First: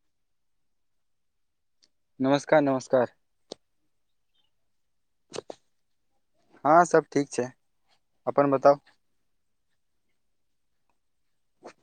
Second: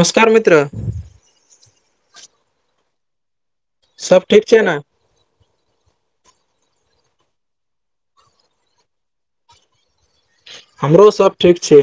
नमस्कार मित्र नमस्कार-नमस्कार सब ठीक छै ने हँ सब ठीक छै अपन बताउ हमरो सब ठीक छै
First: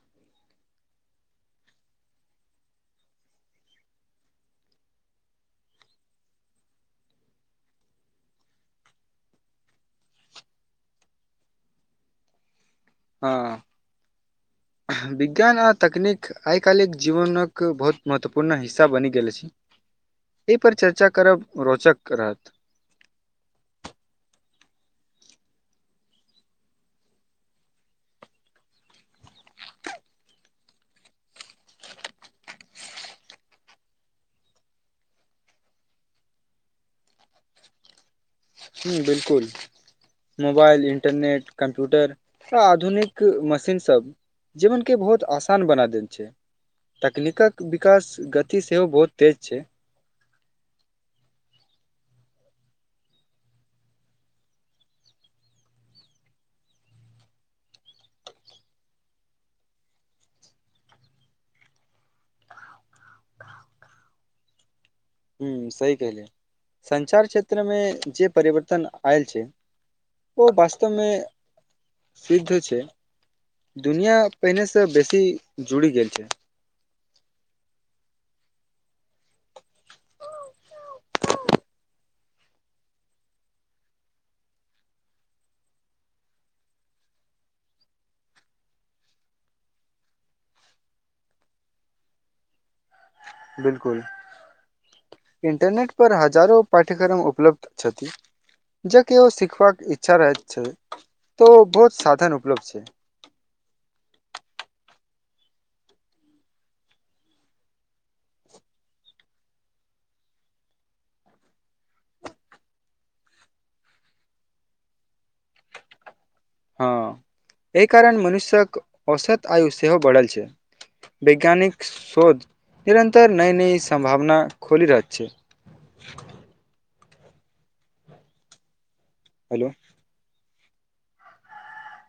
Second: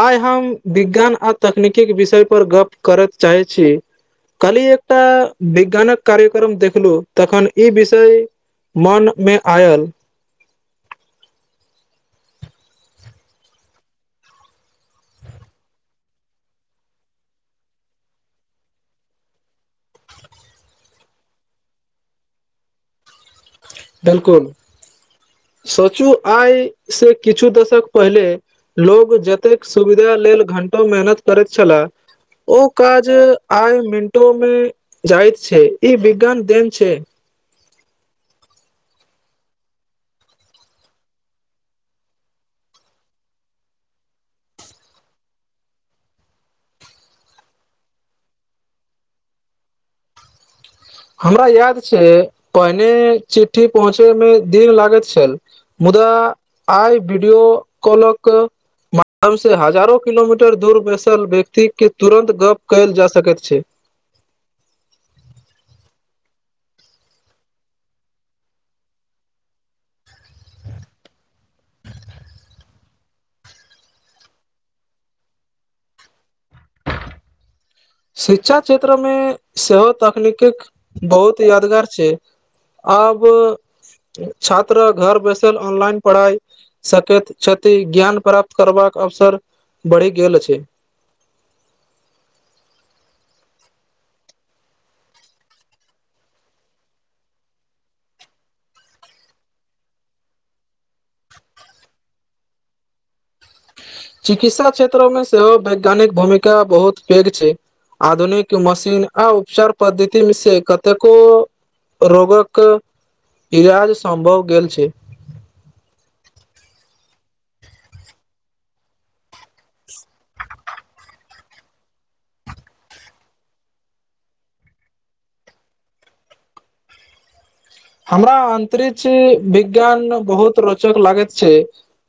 आइ हम विज्ञान आ तकनीकी के विषय पर गप करत चाहै छी कल्हि एकटा विज्ञानक कार्यक्रम देखलु तखन ई विषय मन में आयल हँ [unintelligible] विज्ञान आ तकनीक आइ काल्हक जीवनक बहुत महत्वपूर्ण हिस्सा बनि गेल अछि एहि पर चर्चा करब रोचक रहत बिल्कुल सोचू आय से किछु दशक पहिले लोग जतेक सुविधा लेल घंटो मेहनत करैत छलाह ओ काज आइ मिनटों में जाइत छै ई विज्ञान देन छै हूं बिल्कुल मोबाइल इंटरनेट कम्प्यूटर आ आधुनिक मशीन सब जीवन के बहुत आसान बना देल छै तकनीकक विकास गति सेहो बहुत तेज छै हमरा याद छै पहिने चिटठ्ठी पहुँचे में दिन लागैत छल मुद्दा आइ वीडियो कॉलक माध्यमसँ हजारो किलोमीटर दूर बैसल व्यक्ति के तुरन्त गप कयल जा सकैत छै हूं सही कहलिय संचार क्षेत्र में जे परिवर्तन आयल छै ओ वास्तव में प्रसिद्ध छै दुनियां पहिनेसँ बेसी जुड़ि गेल छै शिक्षा क्षेत्र में सेहो तकनीकक बहुत यादगार छै आब छात्रा घर बैसल ऑनलाइन पढ़ाई सकैत छथि ज्ञान प्राप्त करबाक अवसर बढ़ि गेल छथि बिल्कुल इंटरनेट पर हजारो पाठ्यक्रम उपलब्ध छथि जेके ओ सिखबाक इच्छा रहैत छै त ओ बहुत साधन उपलब्ध छै चिकित्सा क्षेत्रो में सेहो वैज्ञानिक भूमिका बहुत पैघ छै आधुनिक मशीन आ उपचार पद्धति में से कतेको रोगक इलाज सम्भव गेल छै हँ एहि कारण मनुष्यक औसत आयु सेहो बढ़ल छै वैज्ञानिक शोध निरन्तर नई नई सम्भावना खोलि रहल छै हमरा अंतरिक्ष हेलो विज्ञान बहुत रोचक लागैत छै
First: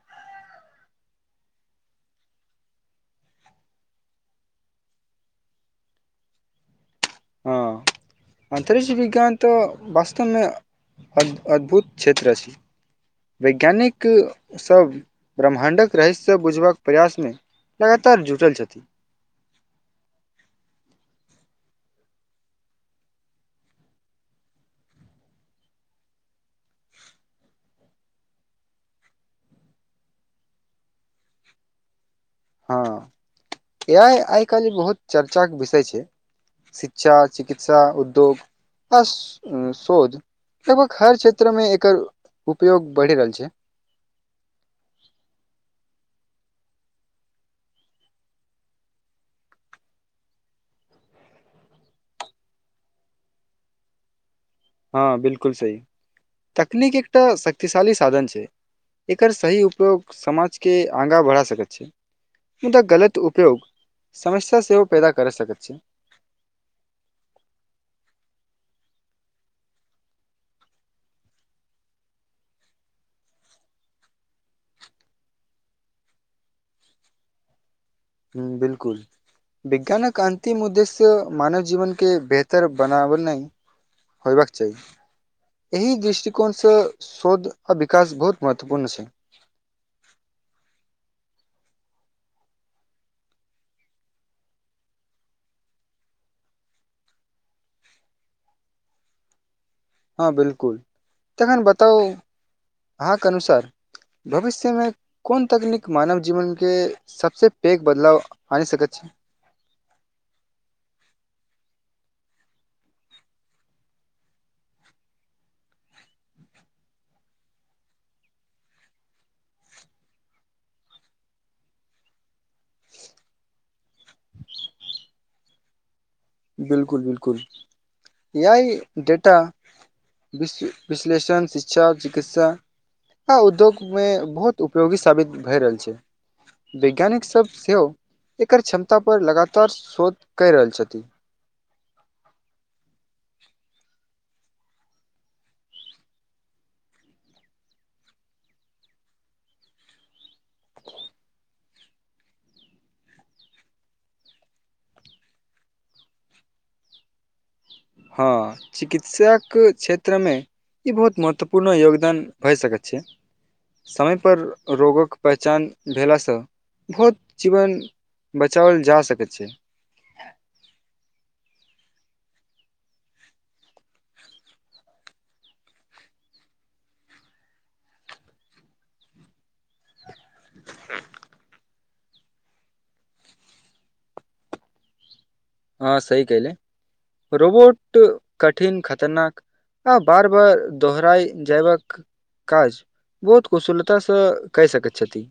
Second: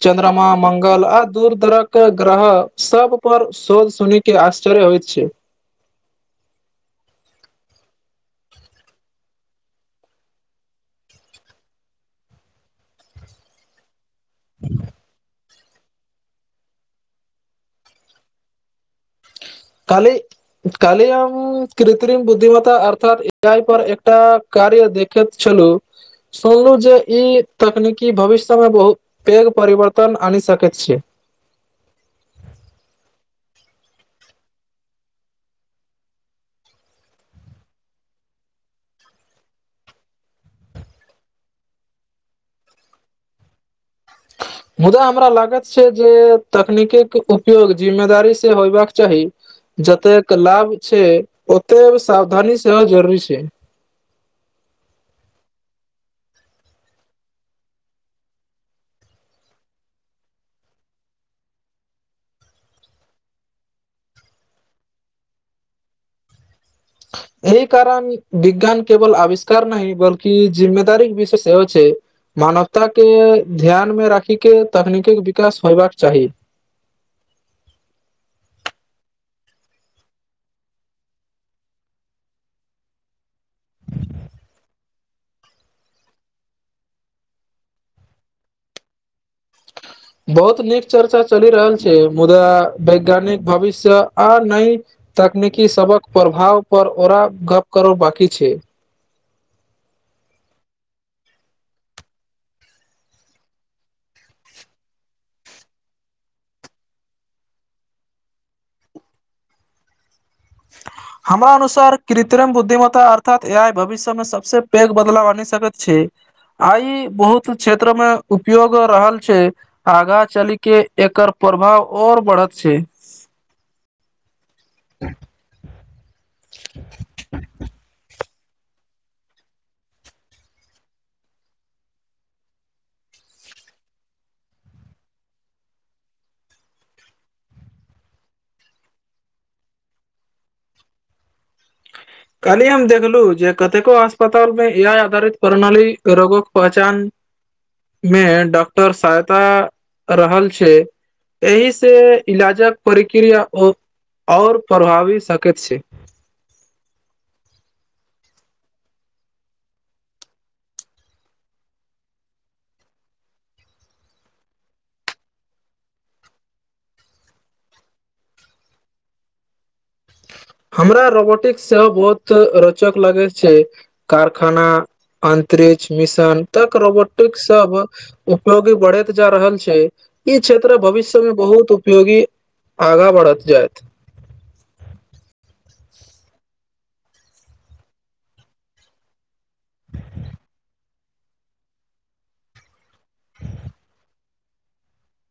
चन्द्रमा मंगल आ दूर दरक ग्रह सब पर शोध सुनि के आश्चर्य होइत छै हँ अंतरिक्ष विज्ञान तऽ वास्तव में अ अद्भुत क्षेत्र अछि वैज्ञानिक क सभ ब्रह्माण्डक रहस्य बुझबक प्रयास में लगातार जुटल छथि काल्हि काल्हि हम कृत्रिम बुद्धिमता अर्थात ए आइ पर एकटा कार्य देखैत छलू सुनलहु जे ई तकनीकी भविष्य मे बहुत पैघ परिवर्तन आनि सकैत छि हँ ए आइ आइ काल्ह जे बहुत चर्चाके विषय छै [inaudible] शिक्षा चिकित्सा उद्योग आ शोध लगभग हर क्षेत्रमे एकर उपयोग बढ़ि रहल छै मुद्दा हमरा लागत छै जे तकनीकक उपयोग जिम्मेदारी से होयबाक चाही जतेक के लाभ छै ओते सावधानी सेहो जरूरी छै हँ बिलकुल सही तकनीक एकटा शक्तिशाली साधन छै एकर सही उपयोग समाजके आगाँ बढ़ा सकै छै मुदा गलत उपयोग समस्या सेहो पैदा करऽ सकैत छै [inaudible] एहि कारण विज्ञान केवल आविष्कार नहि बलकि जिम्मेदारी विषे सेहो छै मानवता के ध्यान मे राखी के तकनीकी विकास होयबाक चाही बिलकुल विज्ञानक अन्तिम उद्देश्य मानव जीवनके बेहतर बनाबनै होयबाक चाही एहि दृष्टिकोण से शोध आ विकास बहुत महत्वपूर्ण छै बहुत नीक चर्चा चलि रहल छै मुदा वैज्ञानिक भविष्य आ नै तकनीकी सबक प्रभाव पर ओरा गप कर बाकी छै हँ बिलकुल तखन बताउ अहाँके अनुसार भविष्यमे कोन तकनीक मानव जीवनके सबसँ पैघ बदलाव आन सकैत छै [inaudible] हमरा अनुसार कृत्रिम बुद्धिमत्ता अर्थात ए आइ भविष्य मे सबस पैघ बदलाव आनि सकैत छै आई बहुत क्षेत्र में उपयोग रहल छै आगा चली के एकर प्रभाव अओर बढ़त छै [unintelligible] बिलकुल बिलकुल ए आइ डेटा विश विश्लेषण शिक्षा चिकित्सा ह उद्योग मे बहुत उपयोगी साबित भए रहल छै वैज्ञानिक सब सेहो एकर क्षमता पर लगातार शोध कैर रहल छथि काली हम देखलू जे कतेको अस्पताल मे एआई आधारित प्रणाली रोगक पहचान मे डॉक्टर सहायता रहल छै एहि से इलाजक प्रक्रिया ओर प्रभावी सकैत छै हँ चिकित्साके क्षेत्रमे ई बहुत महत्वपूर्ण योगदान भए सकैत छै समयपर रोगक पेहचान भेलासँ बहुत जीवन बचाओल जा सकैत छै हमरा रोबोटिक्स सेहो बहुत रोचक लगैत छै कारखाना अंतरिक्ष मिशन तक रोबोटिक सब उपयोगी बढ़ैत जा रहल छै ई क्षेत्र भविष्य में बहुत उपयोगी आगा बढ़त जैत हँ सही कहि ले रोबोट कठिन खतरनाक आ बार बार दोहड़ाइ जैवक काज बहुत कुशलतासँ कै सकैत छथि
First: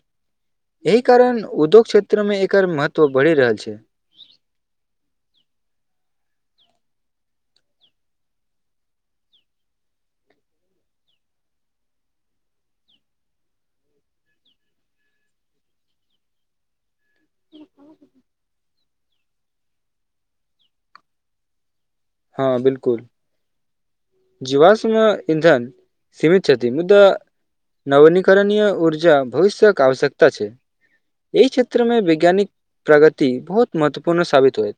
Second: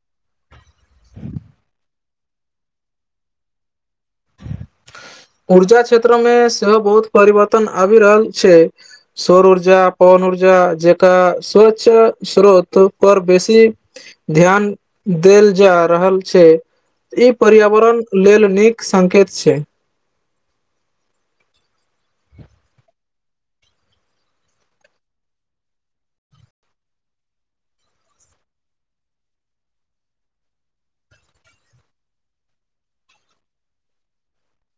एहि कारण उद्योग क्षेत्र में एकर महत्व बैरही रहल छै ऊर्जा क्षेत्र में सेहो बहुत परिवर्तन आबि रहल छै सौर ऊर्जा पवन ऊर्जा जेका स्व्च स्रोत पर बेसी ध्यान देल जा रहल छै ई पर्यावरण लेल नीक संकेत छै हँ बिल्कुल जीवाश्म [unintelligible] इन्धन सीमे छति मुदा नवीनीकरणय ऊर्जा भविष्य्यक आवश्यकता छै एहि क्षेत्रमे वैज्ञानिक प्रगति बहुत महत्वपूर्ण साबित होयत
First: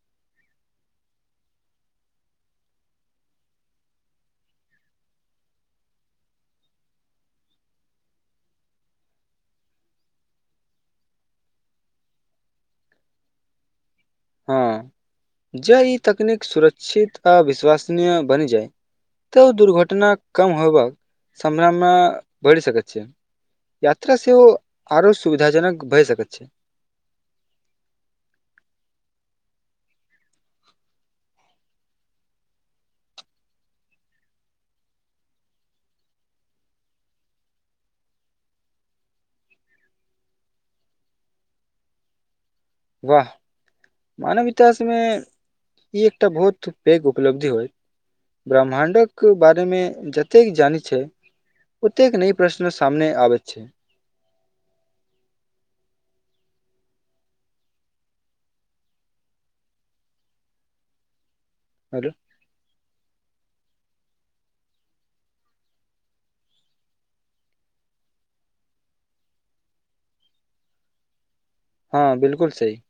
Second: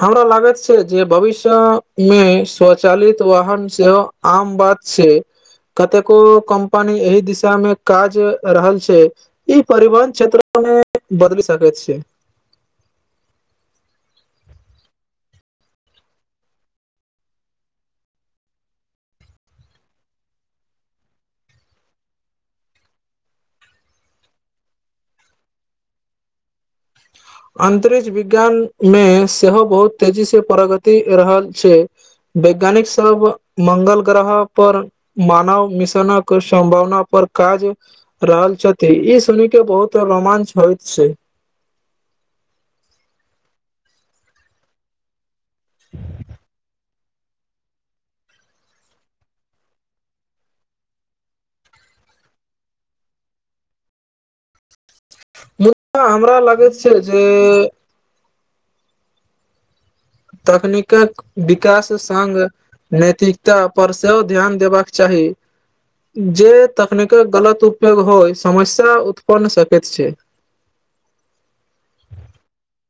हमरा लागत छै जे भविष्य मे स्वचालित वाहन सेवा आम बात छै कतेको कम्पनी एहि दिशा मे काज रहल छै ई परिवहन क्षेत्रमे बदल सकेत छै हँ जे ई तकनीक सुरक्षित आ विश्वसनीय बनि जाय तऽ दुर्घटना कम होयबाक सम्भावना बढ़ि सकैत छै यात्रा सेहो आरो सुविधाजनक भए सकैत छै अन्तरिक्ष विज्ञान मे सेहो बहुत तेजी से प्रगति रहल छै वैज्ञानिक सब मंगल ग्रह पर मानव मिशनक सम्भावना पर काज रहल छथि ई सुनि के बहुत रोमांच होइत छै वाह मानवता इसमे ई एकटा भुत पैघ उपलब्धि होइ ब्रह्माण्डक बारेमे जतेक जानै छै ओतेक नई प्रश्न सामने आबैत छै मुआ हमरा लगैत छै जे तकनीकक विकास हेलो संग नैतिकता पर सेहो ध्यान देबाक चाही जे तकनीकक गलत उपयोग होइ समस्या उत्पन्न सकैत छै हँ बिल्कुल सही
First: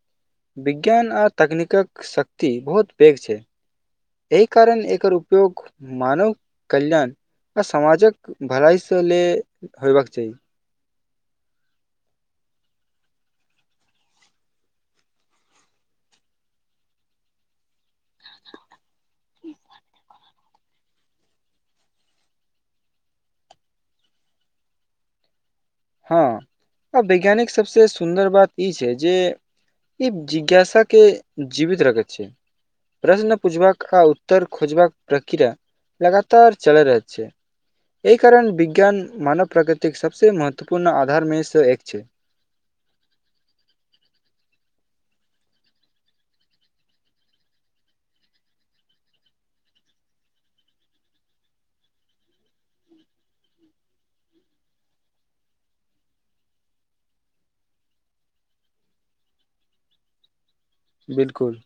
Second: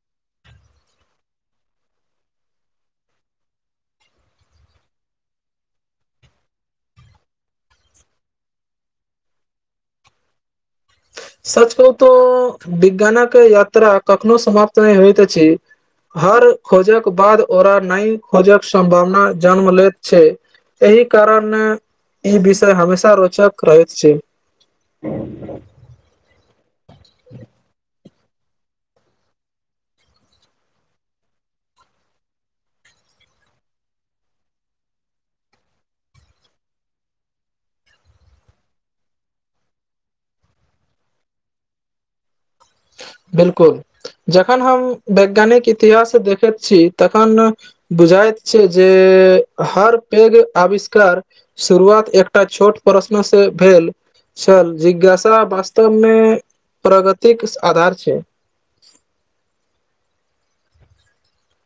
विज्ञान आ तकनीकक शक्ति बहुत पैघ छै एहि कारण एकर उपयोग मानव कल्याण आ समाजक भलाय स ले होबाक चाही सच कहू तो विज्ञानक यात्रा कखनो समाप्त नै होइत अछि हर खोजक बाद ओरा नई खोजक सम्भावना जन्म लेैत छै एहि कारण इ विषय हमेशा रोचक रहैत छै हँ वैज्ञानिक सबसे सु सुन्दर बात ई छै जे ई जिज्ञासा के जीवित रखै छै प्रश्न पुछबाक आ उत्तर खोजबाक प्रक्रिया लगातार चल रहत छै एहि कारण विज्ञान मानव प्राकृतिक सबसँ महत्व महत्पूर्ण आधार मे स एक छै बिल्कुल जखन हम वैज्ञानिक इतिहास देखैत छी तखन बुझायत छै जे हर पेघ आविष्कार शुरुआत एकटा छोट प्रश्नसे भेल छल जिज्ञासा वास्तवमे प्रगतिक आधार छै बिल्कुल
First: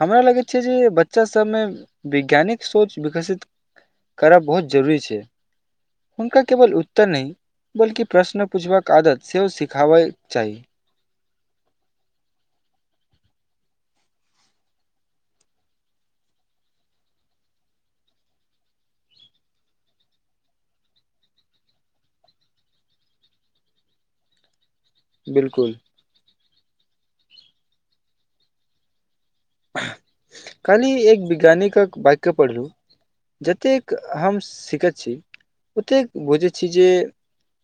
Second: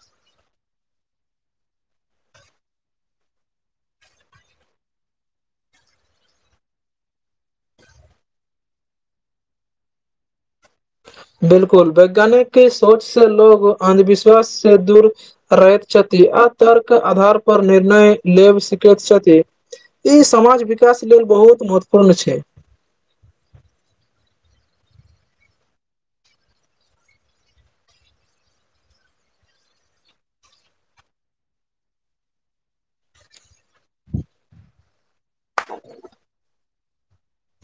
हमरा लगैत छै जे बच्चासबमे वैज्ञानिक सोच विकसित करब बहुत जरूरी छै हुनका केवल उत्तर नहि बल्कि प्रश्न पूछबाक आदत सेहो सिखाबय चाही बिल्कुल वैज्ञानिक के सोच स लोग अन्धविश्वास से दूर रहैत छथि आ तर्क आधार पर निर्णय लेब सिकैत छथि ई समाज विकास लेल बहुत महत्वपूर्ण छै बिल्कुल कनि एक विज्ञानिक वक्य पढ़लु जतेक हम सिखैत छी ओतेक बुझै छी ई जे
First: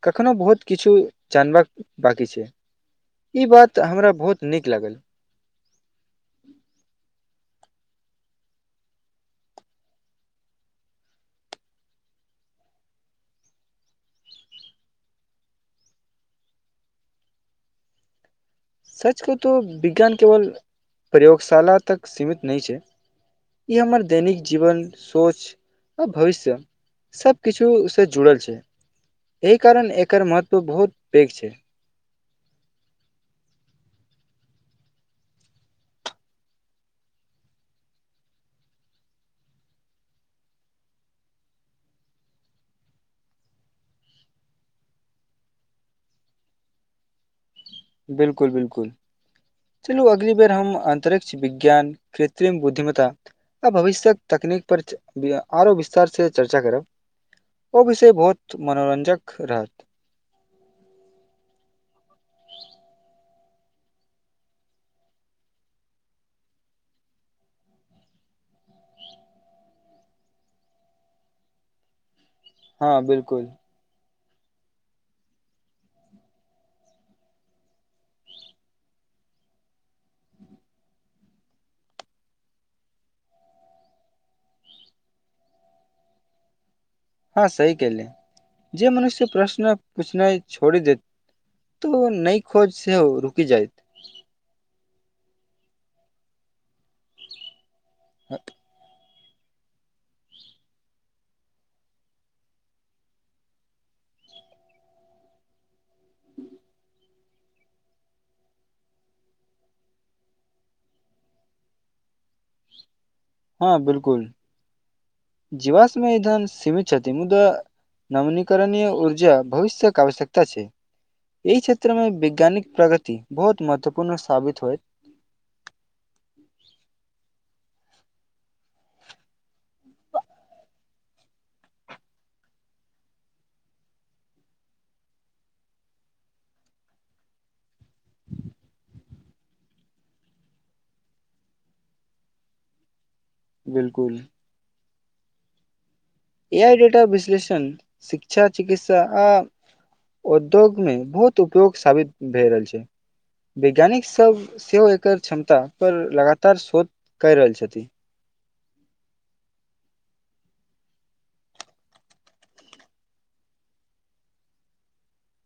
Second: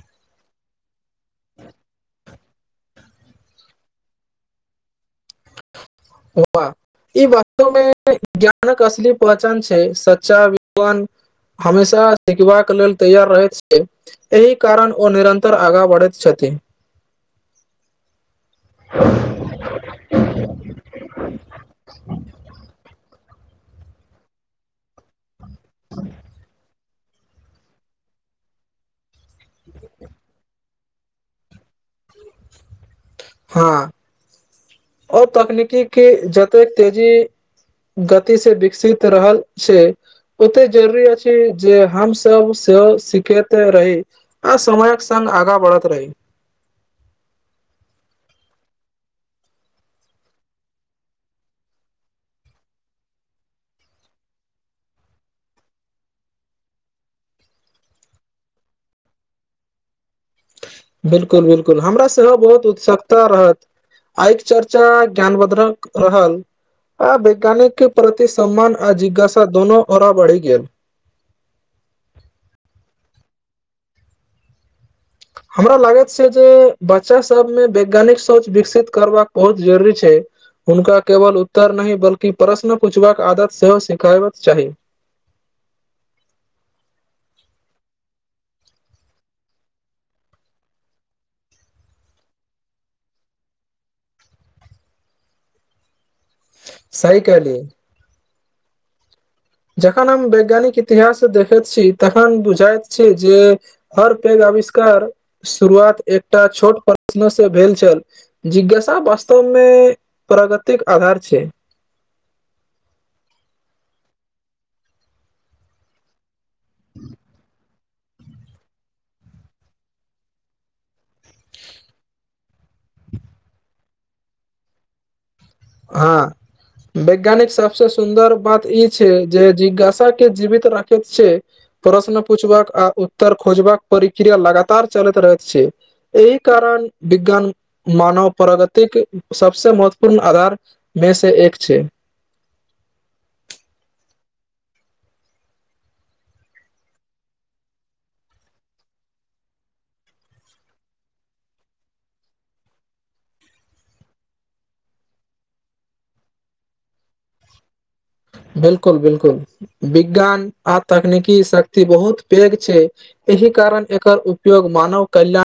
कखनो बहुत किछु जानबाक बाकी छै ई बात हमरा बहुत नीक लागल [inaudible] वाह [inaudible] ई वास्तव मे ज्ञानक असली पहचान छै सच्चा विद्वान हमेशा सिखबाक लेल तैयार रहैत छियै एहि कारण ओ निरन्तर आगाँ बढ़ैत छथि [inaudible] सच कहु तो विज्ञान केवल प्रयोगशाला तक सीमित नहि छैय ई हमर दैनिक जीवन सोच आओ भविष्य सब किछुसँ जुड़ल छैय एहि कारण एकर महत्व बहुत पैघ छैय हाँ ओ तकनीकी की जतेक तेजी गति से विकसित रहल छैय ओते जरुरी अछि जे हमस सेहो सिखते रही आ समयक संग आगा बढ़ैत रही बिल्कुल बिल्कुल चलू अगली बेर हम अन्तरिक्ष विज्ञान कृर्तिम बुद्धिम्ता आ भविष्यक तकनीक पर आरो विस्तार से चर्चा करब ओ विषय बहुत मनोरंञ्जक रहत बिलकुल बिलकुल हमराँ सेहो बहुत उत्सुकता रहत आइ के चर्चा ज्ञानबद्रक रहल आ वैज्ञानिक के प्रति सम्मान आ जिज्ञासा दोनो औरा बढ़ि गेल हाँ बिलकुल हमरा लागैत छैय जेय बच्चा सबमे वैज्ञानिक सोच विकसित करबाक बहुत जरुरी छैय हुनका केवल उत्तर नहि बल्कि प्रश्न पूछबाक आदत सेहो सिखाब चाही हाँ सही केल्हि जे मनुष्य प्रश्न पूछनाइ छोड़ी देत तो नइ खोज से हो रुकि जायत सही कहलिय ह [inaudible] जखन हम वैज्ञानिक इतिहास देखै छी तन बुझाइ छैय जेय हर पैघ आविष्कार शुरुआत एकटा छोट प्र शन से भेल छल जिज्ञासा वास्तव मे प्रगतिक आधार छैय हाँ बिलकुल जीवाशमेय इधन सीमित छथिन मुद्दा नवीनीकरणय ऊर्जा भविष्य्यक आवश्यकता छैय ई क्षेत्र में वैज्ञानिक प्रगति बहुत महत्वपूर्ण साबित होयत हाँ वैज्ञानिक सबसऽ सुन्दर बात ई छैय जे जिज्ञासा के जीवित राखैत छैय प्रश्न पूछबाक आ उत्तर खोजबाक प्रक्रिया लगातार चलैत रहैत छैय एहि कारण विज्ञान मानव प्रगतिक सबसे महत्वपूर्ण आधार में सँ एक छैय बिलकुल ए आइ डेटा विश्लेषण शिक्षा चिकित्सा आ उद्योग मे बहुत उपयोग साबित भए रहल छैय वैज्ञानिक सब सेहो एकर क्षमता पर लगातार शोध क रहल छथिन बिलकुल बिलकुल विज्ञान आ तकनिकी शक्ति बहुत पेघ छैय एहि कारण एकर उपयोग मानव कल्यण